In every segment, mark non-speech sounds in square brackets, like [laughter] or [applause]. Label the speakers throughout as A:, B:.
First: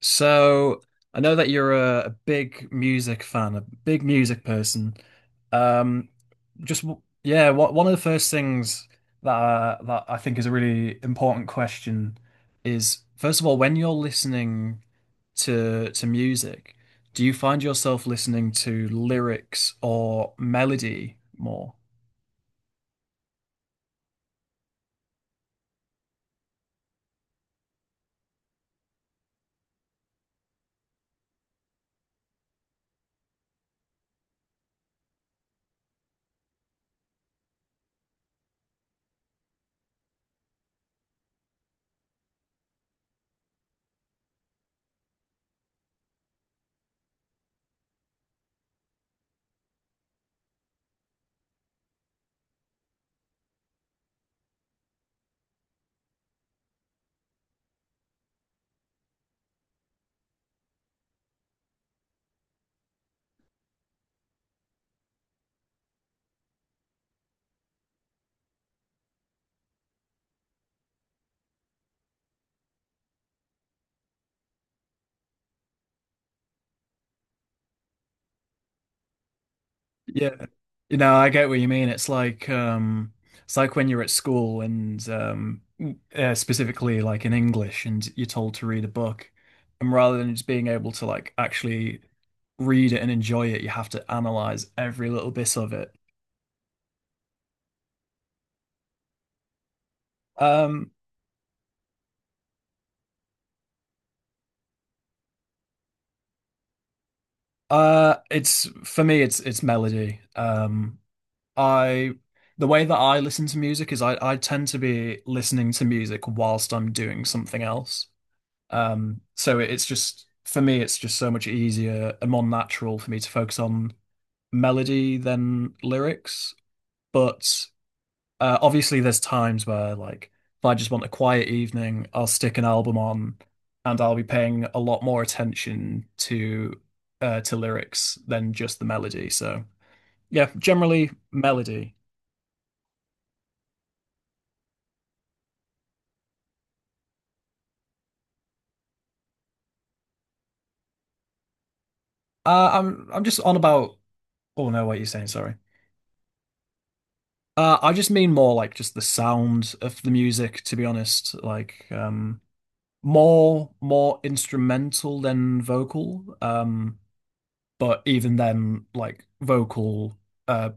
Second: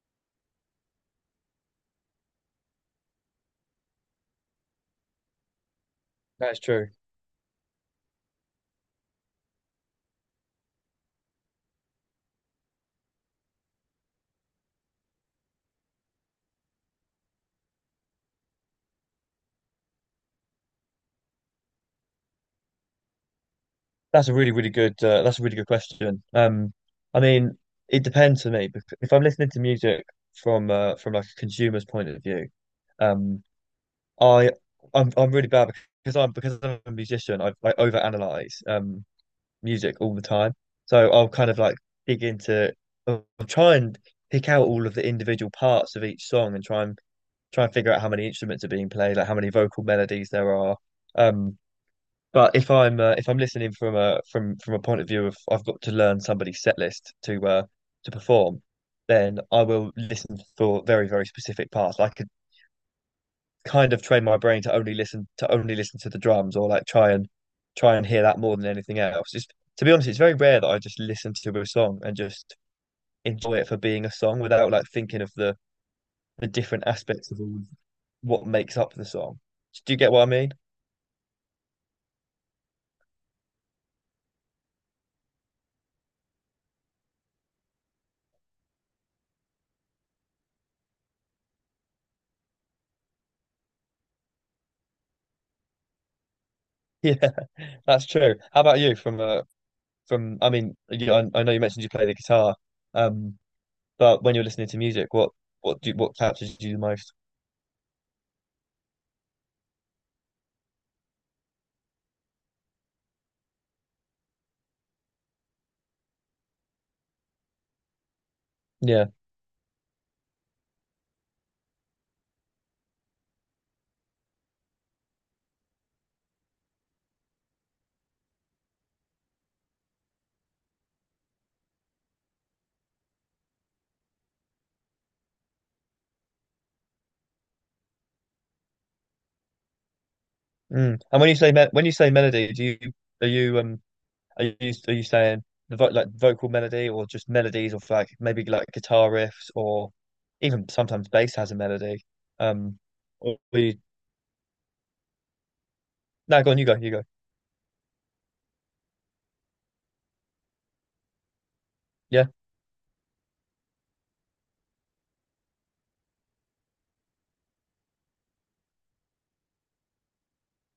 A: So I know that you're a big music fan, a big music person. Um,
B: That's
A: just
B: true.
A: w- yeah, what, one of the first things that I think is a really important question is, first of all, when you're listening to music, do you find yourself listening to lyrics or melody more?
B: That's a really, really good. That's a really good question. I mean, it depends for me. If I'm listening to music from like a consumer's point of view, um, I I'm really bad because I'm a musician. I overanalyze music all the time. So I'll kind of like dig into. I'll try and pick out all of the individual parts of each song and try and figure out how many instruments are being played, like how many vocal melodies there are. Um, But if I'm listening from a from a point of view of I've got to learn somebody's set list to perform, then I will listen for very, very specific parts. I could kind of train my brain to only listen to only listen to the drums or like try and hear that more than anything else. Just to be honest, it's very rare that I just listen to a song and just enjoy it for being a song without like thinking of the different aspects of all what makes up the song. Do you get what I
A: Yeah.
B: mean? [laughs]
A: You know, I get what you mean. It's like when you're at school and specifically like in English and you're told to read a book, and rather than just being able to like actually read it and enjoy it, you have to analyze every little bit of it.
B: Yeah, that's true. How about you from a from I mean,
A: Um
B: you, I know you mentioned you play the guitar, um, but when you're listening to music, what captures you the most?
A: it's for me, it's melody. I The way that I listen to music is I tend to be listening to music whilst I'm doing something else.
B: Yeah.
A: So it's just for me, it's just so much easier and more natural for me to focus on melody than lyrics. But obviously, there's times where like if I just want a quiet evening, I'll stick an album on, and I'll be paying a lot more attention to lyrics than just the melody. So yeah,
B: Mm.
A: generally
B: And when you
A: melody.
B: say melody, do you are you are you are you saying the vo like vocal melody or just melodies of like maybe like guitar riffs or even sometimes bass has a melody.
A: Uh,
B: Um,
A: I'm I'm
B: or
A: just on
B: we
A: about. Oh no, what are you saying? Sorry.
B: No, go on, you go, you go.
A: I just mean more like just the sound of the music, to be honest. Like
B: Yeah,
A: more instrumental than vocal. But even then like vocal uh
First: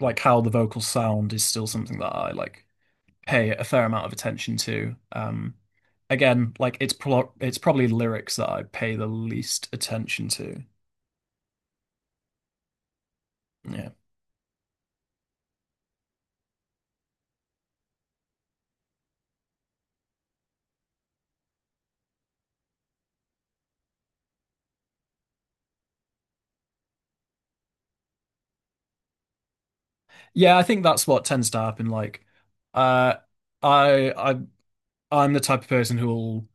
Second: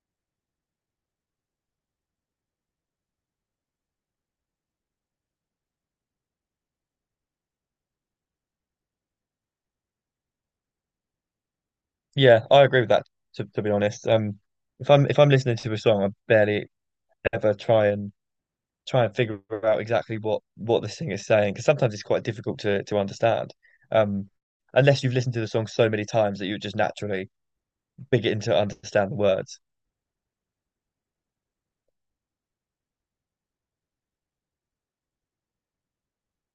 A: like how the vocals sound is still something that I like pay a fair amount of attention to. Like it's probably lyrics that I pay the least attention to.
B: yeah, I agree with that. To be
A: Yeah.
B: honest, if I'm listening to a song, I barely ever try and figure out exactly what this thing is saying because sometimes it's quite difficult to understand um unless you've listened to the song so many times that you just naturally begin to understand the words.
A: Yeah, I think that's what tends to happen. Like uh I I I'm the type of person who'll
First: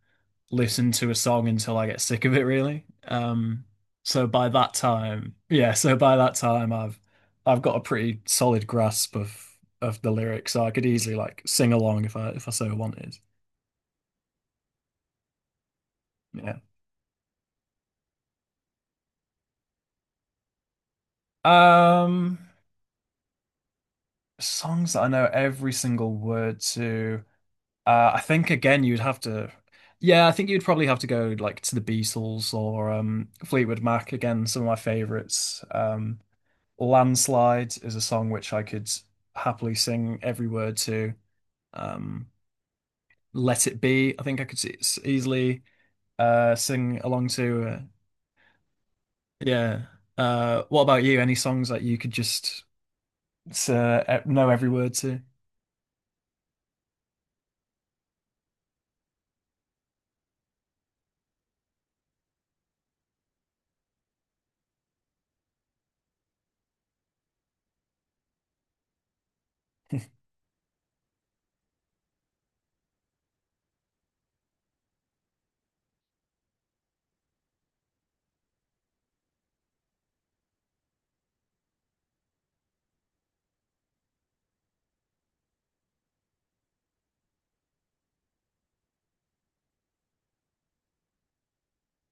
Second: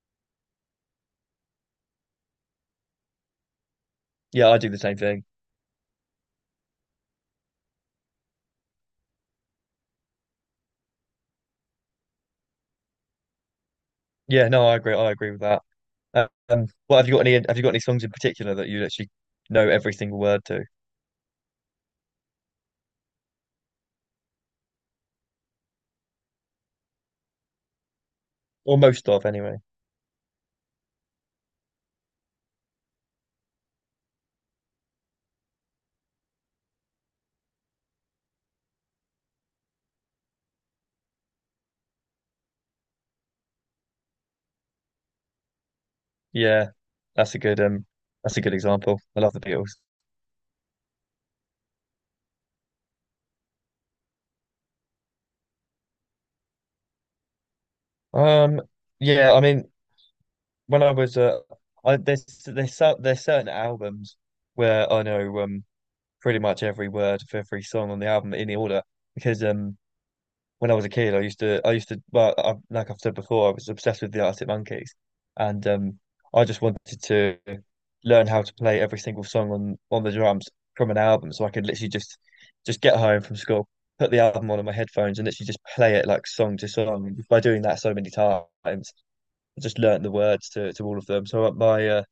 A: listen to a song until I get sick of it, really. So by
B: Yeah, I do
A: that
B: the same thing
A: time, yeah, so by that time I've got a pretty solid grasp of the lyrics, so I could easily like sing along if I so wanted.
B: yeah no, I agree with that.
A: Yeah.
B: Well, have you got any songs in particular that you actually know every single word to,
A: Um, songs that I know every single word to. I think
B: or
A: again you'd
B: most
A: have
B: of
A: to.
B: anyway?
A: Yeah, I think you'd probably have to go like to the Beatles or Fleetwood Mac again, some of my favorites. Landslide is a song which I could happily sing every word to. Um, Let It Be, I think I could easily
B: Yeah,
A: sing along
B: that's a good
A: to.
B: um that's a good example. I love the Beatles.
A: Yeah. What about you? Any songs that you could just know every word to?
B: um yeah I mean, when I was there's there's certain albums where I know pretty much every word of every song on the album in the order because
A: [laughs]
B: when I was a kid I used to, well like I've said before, I was obsessed with the Arctic Monkeys, and I just wanted to learn how to play every single song on the drums from an album so I could literally just get home from school, put the album on in my headphones, and literally just play it like song to song. By doing that so many times, I just learnt the words to all of them. So my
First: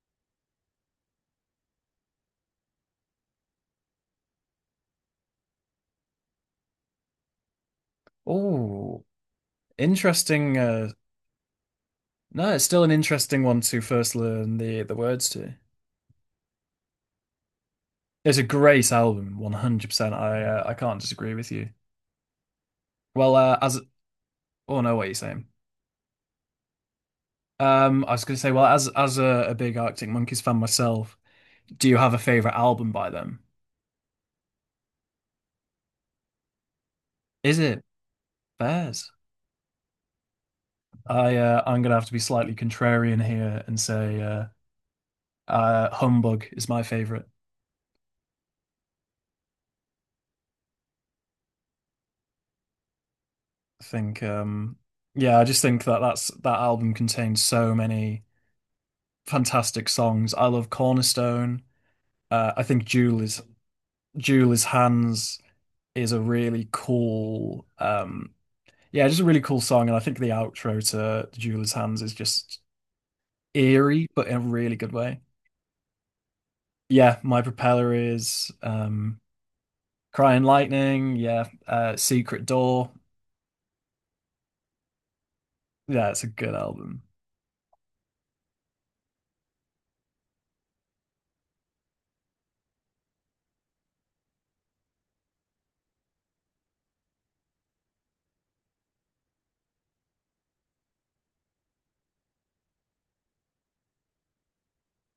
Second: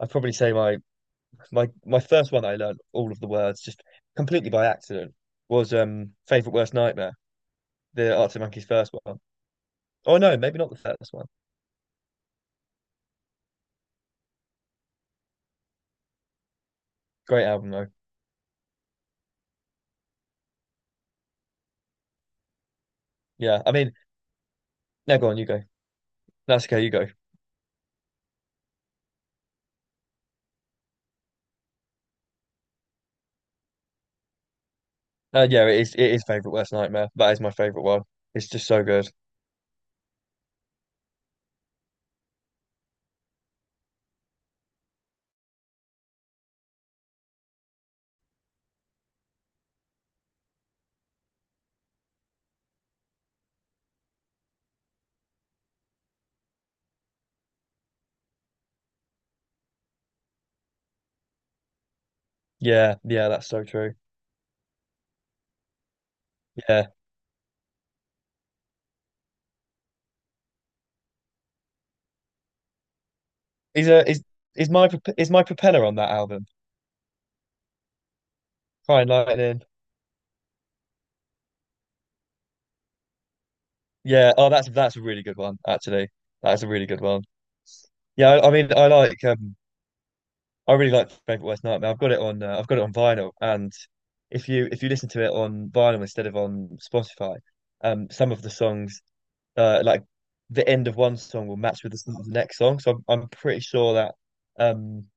B: I'd probably say my my first one that I learned all of the words just completely by accident was Favorite Worst Nightmare, the Arctic Monkeys first
A: Oh,
B: one. Oh no,
A: interesting.
B: maybe not the first one.
A: No, it's still an interesting one to first learn the words to.
B: Great album though.
A: It's a great album, 100%. I can't disagree with you. Well,
B: Yeah, I
A: as
B: mean,
A: oh no, what are you
B: no, go on, you
A: saying?
B: go. That's okay, you go.
A: I was going to say, well, as a big Arctic Monkeys fan myself, do you have a favorite album by them?
B: Yeah, it is. It is Favorite Worst Nightmare. That is my
A: Is
B: favorite
A: it
B: one. It's just so good.
A: Bears? I I'm going to have to be slightly contrarian here and say Humbug is my favorite. I think, yeah, I just think that that album contains so many fantastic songs. I love Cornerstone. I think
B: Yeah, yeah, that's so true.
A: Jewel is Hands is a really
B: Yeah,
A: cool yeah, just a really cool song, and I think the outro to Jewel's Hands is just
B: is
A: eerie,
B: a is
A: but in a
B: is
A: really
B: my
A: good way.
B: Is my propeller on that album?
A: Yeah, My Propeller is
B: Crying Lightning.
A: Crying Lightning. Yeah, Secret Door.
B: Yeah. Oh, that's a really good one actually.
A: Yeah, it's a good
B: That's a really good
A: album.
B: one. Yeah, I mean, I like I really like Frank Worth Nightmare. I've got it on I've got it on vinyl, and if you listen to it on vinyl instead of on Spotify, some of the songs like the end of one song will match with the start of the next song. So I'm pretty sure that um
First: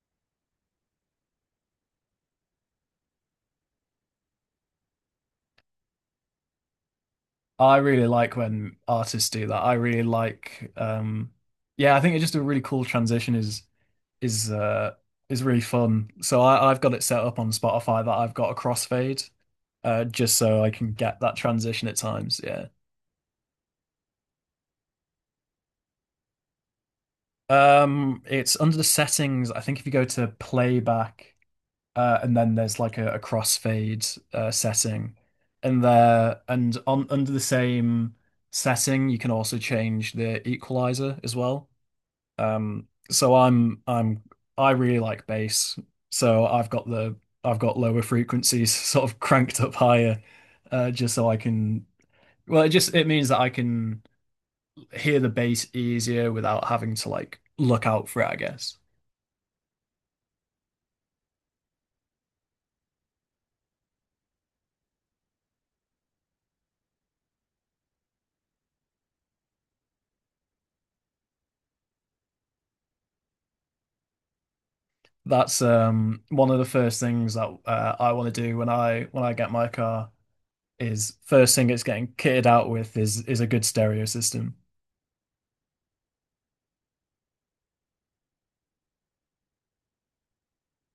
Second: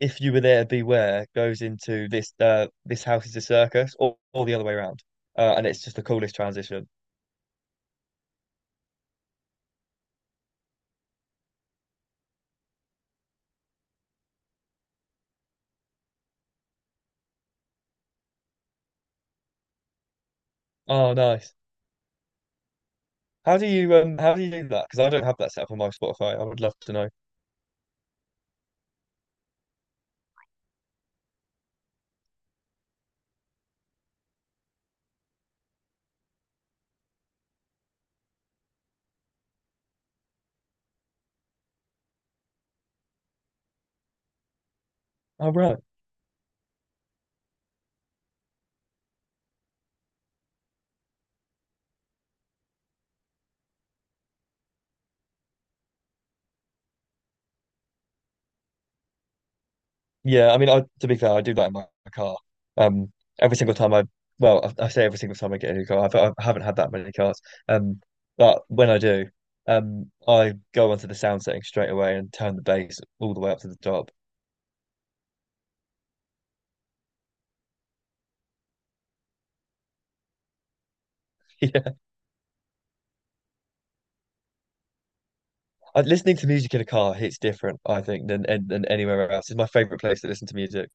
B: if you were there, beware goes into this this house is a circus, or the other way around, and it's just the coolest transition.
A: I really like when artists do that. I really like. Yeah, I think it's just a really cool transition. Is uh, is really fun. So I've got it set up on Spotify that I've got a crossfade, just so I can
B: Oh,
A: get that
B: nice.
A: transition at times. Yeah.
B: How do you do that? Because I don't have that set up on my Spotify. I would love to know.
A: It's under the settings. I think if you go to playback and then there's like a crossfade setting in there, and on under the same setting, you can also change the equalizer as well. Um, so I'm I'm I really like
B: Oh,
A: bass,
B: right.
A: so I've got lower frequencies [laughs] sort of cranked up higher, just so I can. Well, it just it means that I can hear the bass easier without having to like look out for it, I guess.
B: Yeah, I mean, I to be fair, I do like my car. Um, every single time well, I say every single time I get a new car, I haven't had that many cars. Um, but when I do, I go onto the sound setting straight away and turn the bass all the way up to the top. [laughs]
A: That's one of the first things that I want to do when I get my car is first thing it's
B: Yeah,
A: getting kitted out with is a good stereo system.
B: I- listening to music in a car hits different, I think, than than anywhere else. It's my favorite place to listen to music.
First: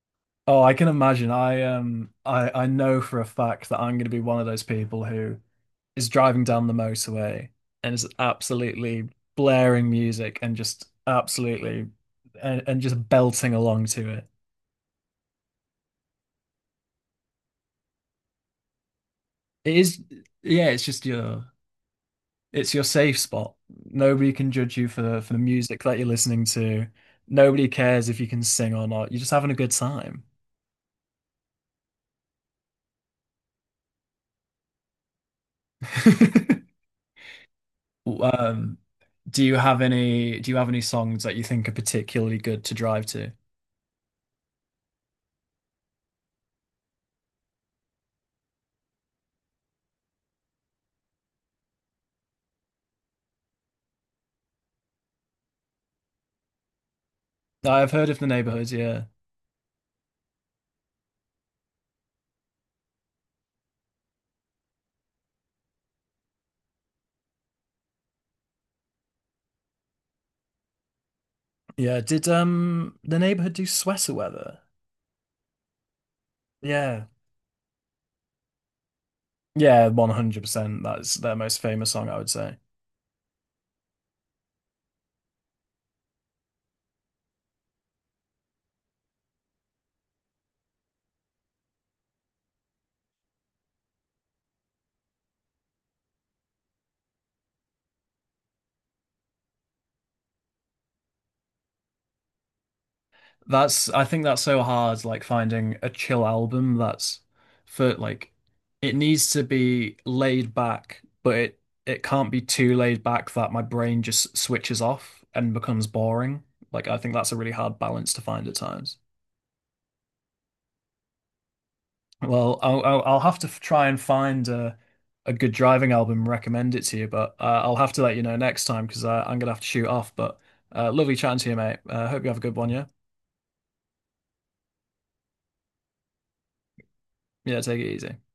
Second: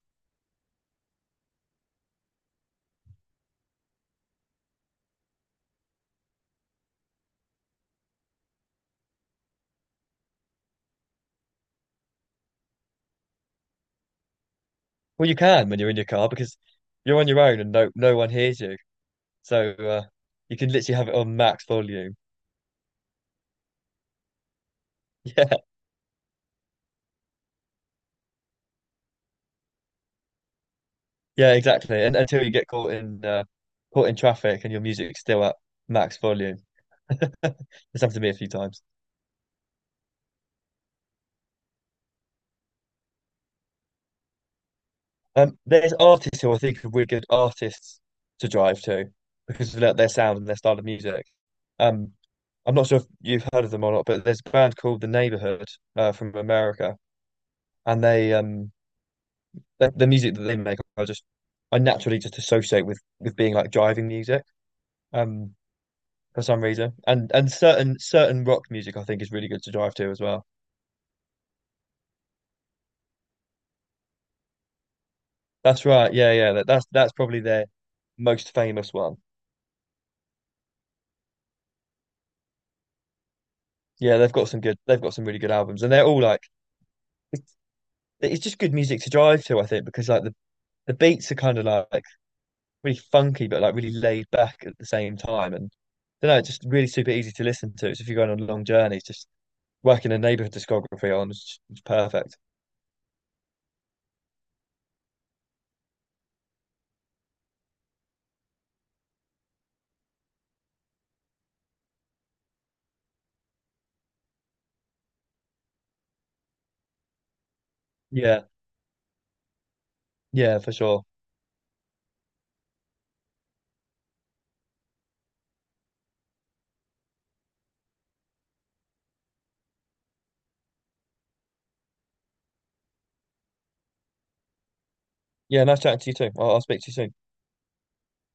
A: Oh, I can imagine. I know for a fact that I'm going to be one of those people who is driving down the motorway and is absolutely blaring music and just belting along to it.
B: Well, you can when you're in your car because you're on your own and no one hears you, so
A: It is
B: you
A: yeah,
B: can
A: it's
B: literally
A: just
B: have it on
A: your.
B: max volume.
A: It's your safe spot. Nobody can judge you for the
B: [laughs]
A: music that you're listening to. Nobody cares if you can sing or not. You're just having a good time.
B: Yeah, exactly. And until you get caught in caught in traffic and your music's still at max volume.
A: [laughs]
B: [laughs] It's happened to me a few
A: Um,
B: times.
A: do you have any songs that you think are particularly good to drive to?
B: There's artists who I think are really good artists to drive to because of their sound and their style of music. Um, I'm not sure if you've heard of them or not, but there's a band called The Neighborhood from America,
A: I've
B: and
A: heard of The
B: they
A: Neighborhood, yeah.
B: the music that they make, I just I naturally just associate with being like driving music um for some reason, and certain rock music I think is really good to drive to as well.
A: Yeah, did The Neighborhood do Sweater Weather?
B: That's right. Yeah, yeah.
A: Yeah.
B: That's probably their most famous one.
A: Yeah, 100%. That's their most famous song, I would say.
B: Yeah, they've got some good. They've got some really good albums, and they're all like it's, it's just good music to drive to. I think because like the beats are kind of like really funky, but like really laid back at the same time, and I don't know, it's just really super easy to listen to. So if you're going on long journeys, just working a neighborhood discography on, it's perfect.
A: That's, I think that's so hard, like finding a chill album that's for like it needs to be laid back, but it can't be too laid back that my brain just switches off and becomes boring. Like I think that's a really hard balance to
B: Yeah,
A: find at times.
B: yeah, for sure.
A: Well, I'll have to try and find a good driving album and recommend it to you, but I'll have to let you know next time because I'm gonna have to shoot off. But lovely chatting to you, mate. Hope you have a good one, yeah?
B: Yeah, nice chatting to you too. I'll speak to you soon.
A: Yeah, take it easy.